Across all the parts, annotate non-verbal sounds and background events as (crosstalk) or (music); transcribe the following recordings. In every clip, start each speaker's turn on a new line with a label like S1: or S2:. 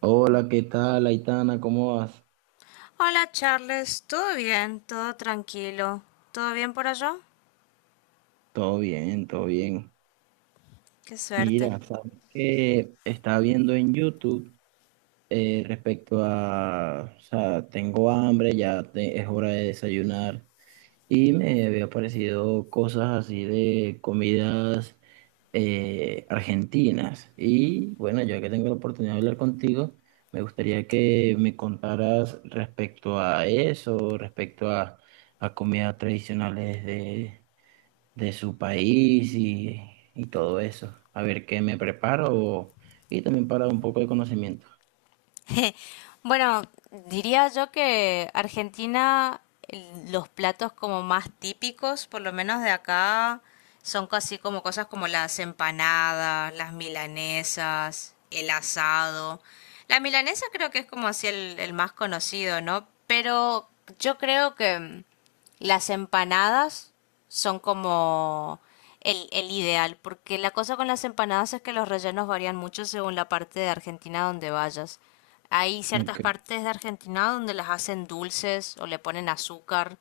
S1: Hola, ¿qué tal, Aitana? ¿Cómo vas?
S2: Hola Charles, ¿todo bien? ¿Todo tranquilo? ¿Todo bien por allá?
S1: Todo bien, todo bien.
S2: Qué suerte.
S1: Mira, sabes que estaba viendo en YouTube respecto a, o sea, tengo hambre, es hora de desayunar y me había aparecido cosas así de comidas argentinas. Y bueno, ya que tengo la oportunidad de hablar contigo, me gustaría que me contaras respecto a eso, respecto a comidas tradicionales de su país y todo eso. A ver qué me preparo y también para un poco de conocimiento.
S2: (laughs) Bueno, diría yo que Argentina, los platos como más típicos, por lo menos de acá, son casi como cosas como las empanadas, las milanesas, el asado. La milanesa creo que es como así el más conocido, ¿no? Pero yo creo que las empanadas son como el ideal, porque la cosa con las empanadas es que los rellenos varían mucho según la parte de Argentina donde vayas. Hay ciertas
S1: Ok.
S2: partes de Argentina donde las hacen dulces o le ponen azúcar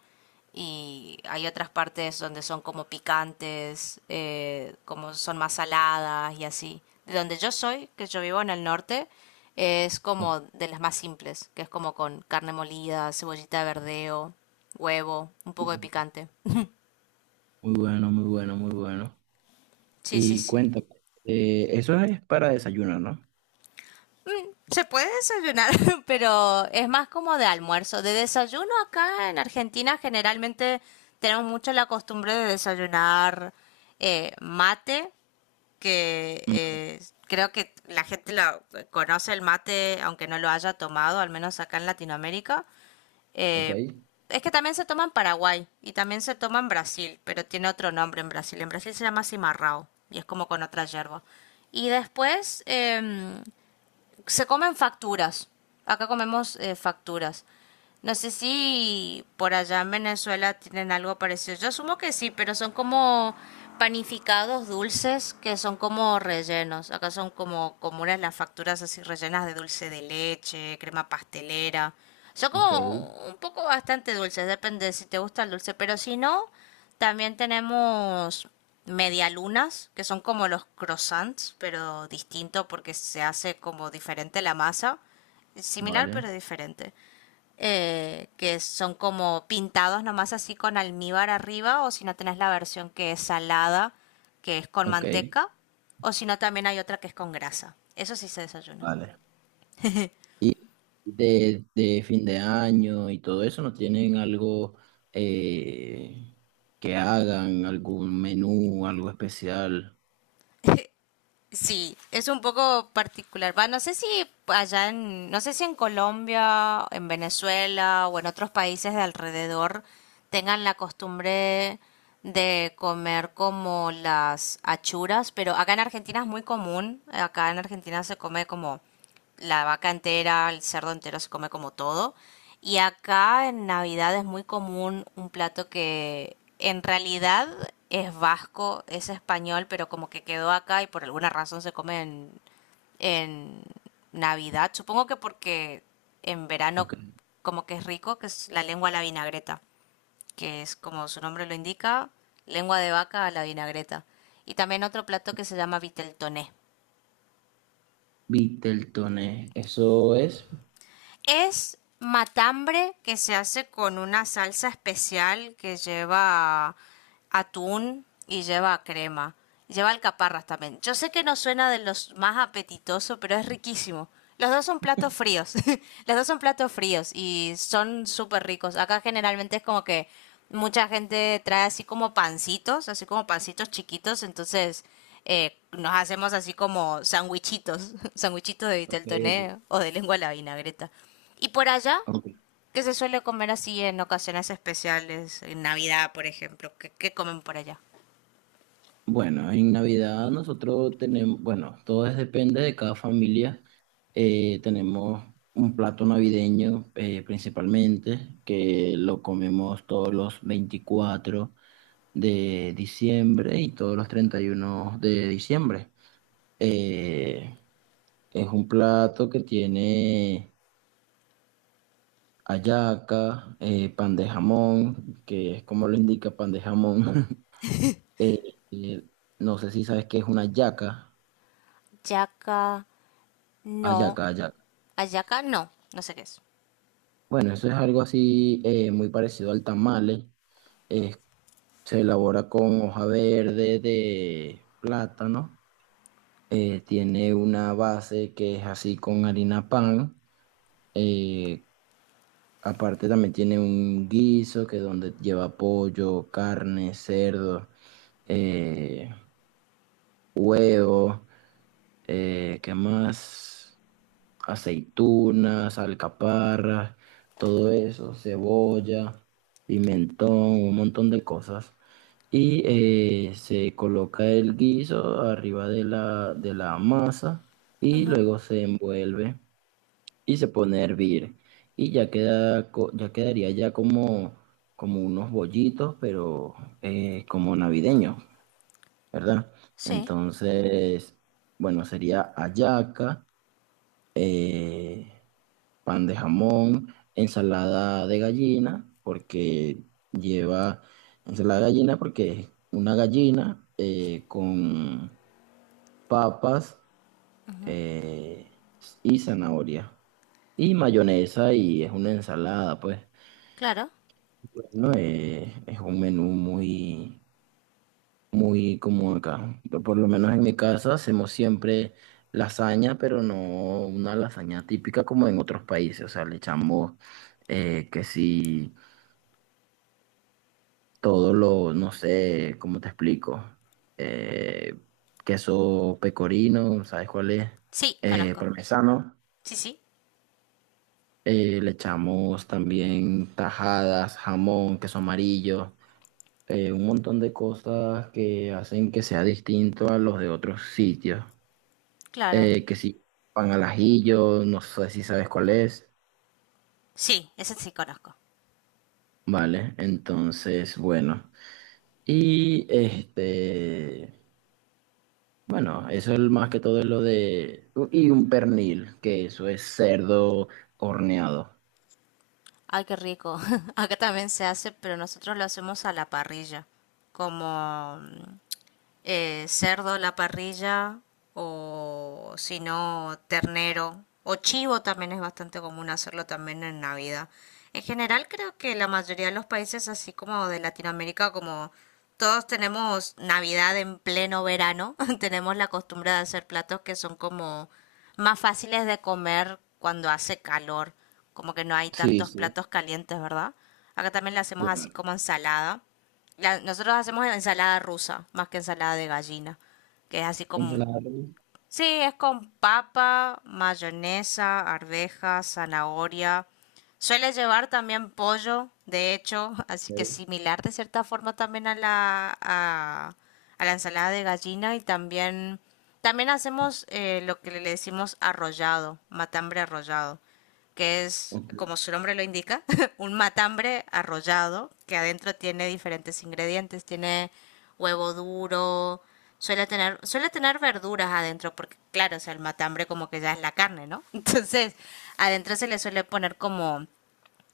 S2: y hay otras partes donde son como picantes, como son más saladas y así. De donde yo soy, que yo vivo en el norte, es
S1: Ok.
S2: como de las más simples, que es como con carne molida, cebollita de verdeo, huevo, un poco de picante.
S1: Muy bueno, muy bueno, muy bueno.
S2: Sí, sí,
S1: Y
S2: sí.
S1: cuéntame, eso es para desayuno, ¿no?
S2: Se puede desayunar, (laughs) pero es más como de almuerzo. De desayuno acá en Argentina generalmente tenemos mucho la costumbre de desayunar mate, que
S1: Mm,
S2: eh, creo que la gente la conoce el mate, aunque no lo haya tomado, al menos acá en Latinoamérica.
S1: ok,
S2: Eh, es que también se toma en Paraguay y también se toma en Brasil, pero tiene otro nombre en Brasil. En Brasil se llama cimarrao y es como con otra hierba. Y después, se comen facturas. Acá comemos facturas. No sé si por allá en Venezuela tienen algo parecido. Yo asumo que sí, pero son como panificados dulces que son como rellenos. Acá son como comunes las facturas así rellenas de dulce de leche, crema pastelera. Son
S1: ok,
S2: como un poco bastante dulces, depende de si te gusta el dulce, pero si no, también tenemos medialunas, que son como los croissants, pero distinto porque se hace como diferente la masa. Similar pero
S1: vale,
S2: diferente. Que son como pintados nomás así con almíbar arriba, o si no tenés la versión que es salada, que es con
S1: ok,
S2: manteca, o si no también hay otra que es con grasa. Eso sí se desayuna.
S1: vale. Y de fin de año y todo eso, ¿no tienen algo eh, que hagan, algún menú, algo especial?
S2: Sí, es un poco particular. Va, no sé si no sé si en Colombia, en Venezuela o en otros países de alrededor tengan la costumbre de comer como las achuras, pero acá en Argentina es muy común. Acá en Argentina se come como la vaca entera, el cerdo entero se come como todo. Y acá en Navidad es muy común un plato que en realidad es vasco, es español, pero como que quedó acá y por alguna razón se come en Navidad. Supongo que porque en verano
S1: Ok.
S2: como que es rico, que es la lengua a la vinagreta, que es como su nombre lo indica, lengua de vaca a la vinagreta. Y también otro plato que se llama viteltoné,
S1: Viteltoné, eso es.
S2: es matambre que se hace con una salsa especial que lleva atún y lleva crema. Lleva alcaparras también. Yo sé que no suena de los más apetitosos, pero es riquísimo. Los dos son platos fríos. (laughs) Los dos son platos fríos y son súper ricos. Acá generalmente es como que mucha gente trae así como pancitos chiquitos, entonces nos hacemos así como sandwichitos, (laughs) sandwichitos de
S1: Ok,
S2: vitel toné o de lengua a la vinagreta. Y por allá,
S1: ok.
S2: ¿qué se suele comer así en ocasiones especiales? En Navidad, por ejemplo. ¿Qué, qué comen por allá?
S1: Bueno, en Navidad nosotros tenemos, bueno, depende de cada familia. Tenemos un plato navideño principalmente, que lo comemos todos los 24 de diciembre y todos los 31 de diciembre. Eh, es un plato que tiene hallaca, pan de jamón, que es como lo indica pan de jamón. (laughs) Eh, eh, no sé si sabes qué es una yaca,
S2: Yaca, no.
S1: ayaca, ayaca.
S2: Ayaca, no. No sé qué es.
S1: Bueno, eso es algo así muy parecido al tamale. Es- se elabora con hoja verde de plátano. Tiene una base que es así con harina pan. Eh, aparte también tiene un guiso que donde lleva pollo, carne, cerdo, eh, huevo, ¿qué más? Aceitunas, alcaparras, todo eso, cebolla, pimentón, un montón de cosas. Y se coloca el guiso arriba de la masa y luego se envuelve y se pone a hervir. Y ya queda, ya quedaría ya como unos bollitos, pero como navideños, ¿verdad?
S2: Sí,
S1: Entonces, bueno, sería hallaca, eh, pan de jamón, ensalada de gallina, porque lleva ensalada de gallina porque es una gallina con papas eh, y zanahoria y mayonesa y es una ensalada, pues.
S2: claro.
S1: Bueno, es un menú muy, muy común acá. Por lo menos en mi casa hacemos siempre lasaña, pero no una lasaña típica como en otros países. O sea, le echamos que sí todo lo, no sé, ¿cómo te explico? Eh, queso pecorino, ¿sabes cuál es?
S2: Sí,
S1: Eh,
S2: conozco.
S1: parmesano.
S2: Sí, sí,
S1: Le echamos también tajadas, jamón, queso amarillo, un montón de cosas que hacen que sea distinto a los de otros sitios.
S2: claro.
S1: Que si pan al ajillo, no sé si sabes cuál es.
S2: Sí, ese sí conozco.
S1: Vale, entonces, bueno. Y bueno, eso es más que todo lo de. Y un pernil, que eso es cerdo horneado.
S2: Ay, qué rico. (laughs) Acá también se hace, pero nosotros lo hacemos a la parrilla. Como cerdo en la parrilla o si no ternero o chivo también es bastante común hacerlo también en Navidad. En general creo que la mayoría de los países así como de Latinoamérica como todos tenemos Navidad en pleno verano, (laughs) tenemos la costumbre de hacer platos que son como más fáciles de comer cuando hace calor, como que no hay
S1: Sí,
S2: tantos
S1: sí.
S2: platos calientes, ¿verdad? Acá también le hacemos así como ensalada nosotros hacemos ensalada rusa, más que ensalada de gallina, que es así como,
S1: Ensalada rusa.
S2: sí, es con papa, mayonesa, arvejas, zanahoria. Suele llevar también pollo, de hecho, (laughs) así que similar de cierta forma también a a la ensalada de gallina y también, también hacemos lo que le decimos arrollado, matambre arrollado que es,
S1: Ok, ok.
S2: como su nombre lo indica, (laughs) un matambre arrollado que adentro tiene diferentes ingredientes. Tiene huevo duro, suele tener verduras adentro, porque claro, o sea, el matambre como que ya es la carne, ¿no? (laughs) Entonces, adentro se le suele poner como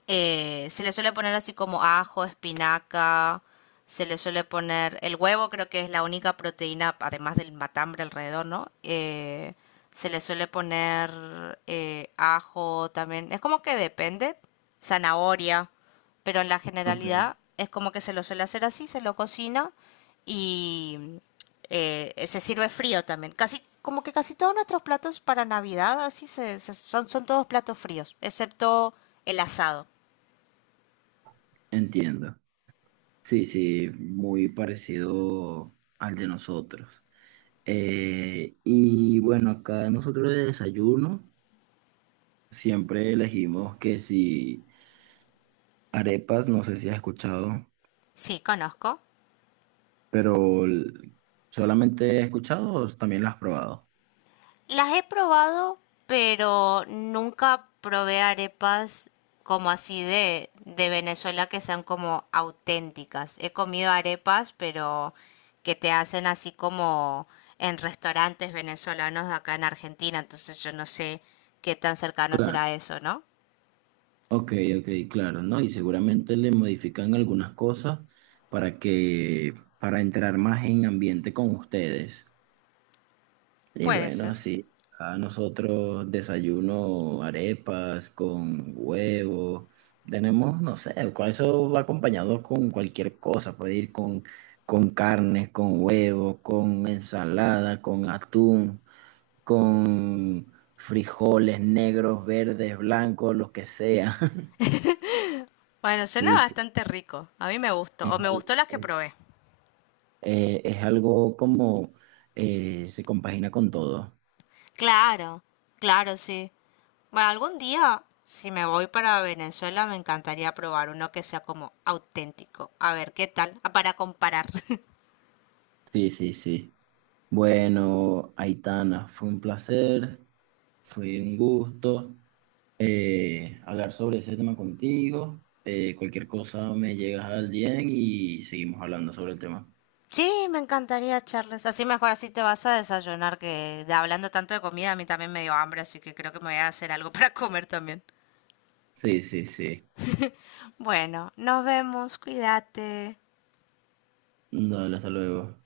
S2: se le suele poner así como ajo, espinaca, se le suele poner el huevo, creo que es la única proteína, además del matambre alrededor, ¿no? Se le suele poner ajo también, es como que depende, zanahoria, pero en la
S1: Ok.
S2: generalidad es como que se lo suele hacer así, se lo cocina y se sirve frío también. Casi, como que casi todos nuestros platos para Navidad así son todos platos fríos, excepto el asado.
S1: Entiendo. Sí, sí, muy parecido al de nosotros. Y bueno, acá nosotros de desayuno siempre elegimos que si arepas, no sé si has escuchado,
S2: Sí, conozco.
S1: pero solamente he escuchado o también las has probado.
S2: Las he probado, pero nunca probé arepas como así de Venezuela que sean como auténticas. He comido arepas, pero que te hacen así como en restaurantes venezolanos de acá en Argentina. Entonces yo no sé qué tan cercano
S1: Claro.
S2: será eso, ¿no?
S1: Ok, ok, claro, ¿no? Y seguramente le modifican algunas cosas para que, para entrar más en ambiente con ustedes. Y
S2: Puede
S1: bueno,
S2: ser.
S1: sí, a nosotros desayuno arepas con huevo, tenemos, no sé, con eso va acompañado con cualquier cosa, puede ir con carne, con huevo, con ensalada, con atún, con frijoles negros, verdes, blancos, lo que sea. (laughs)
S2: Bueno, suena
S1: Sí, sí.
S2: bastante rico. A mí me gustó. O
S1: Es,
S2: me
S1: al-
S2: gustó las que
S1: es-
S2: probé.
S1: es algo como se compagina con todo.
S2: Claro, claro, sí. Bueno, algún día, si me voy para Venezuela, me encantaría probar uno que sea como auténtico. A ver, ¿qué tal? Ah, para comparar. (laughs)
S1: Sí, sí, sí. Bueno, Aitana, fue un placer, fue un gusto hablar sobre ese tema contigo. Cualquier cosa me llegas al DM y seguimos hablando sobre el tema.
S2: Sí, me encantaría, Charles. Así mejor así te vas a desayunar, que de hablando tanto de comida, a mí también me dio hambre, así que creo que me voy a hacer algo (laughs) para comer también.
S1: Sí, sí, sí.
S2: Bueno, nos vemos, cuídate.
S1: Dale, hasta luego.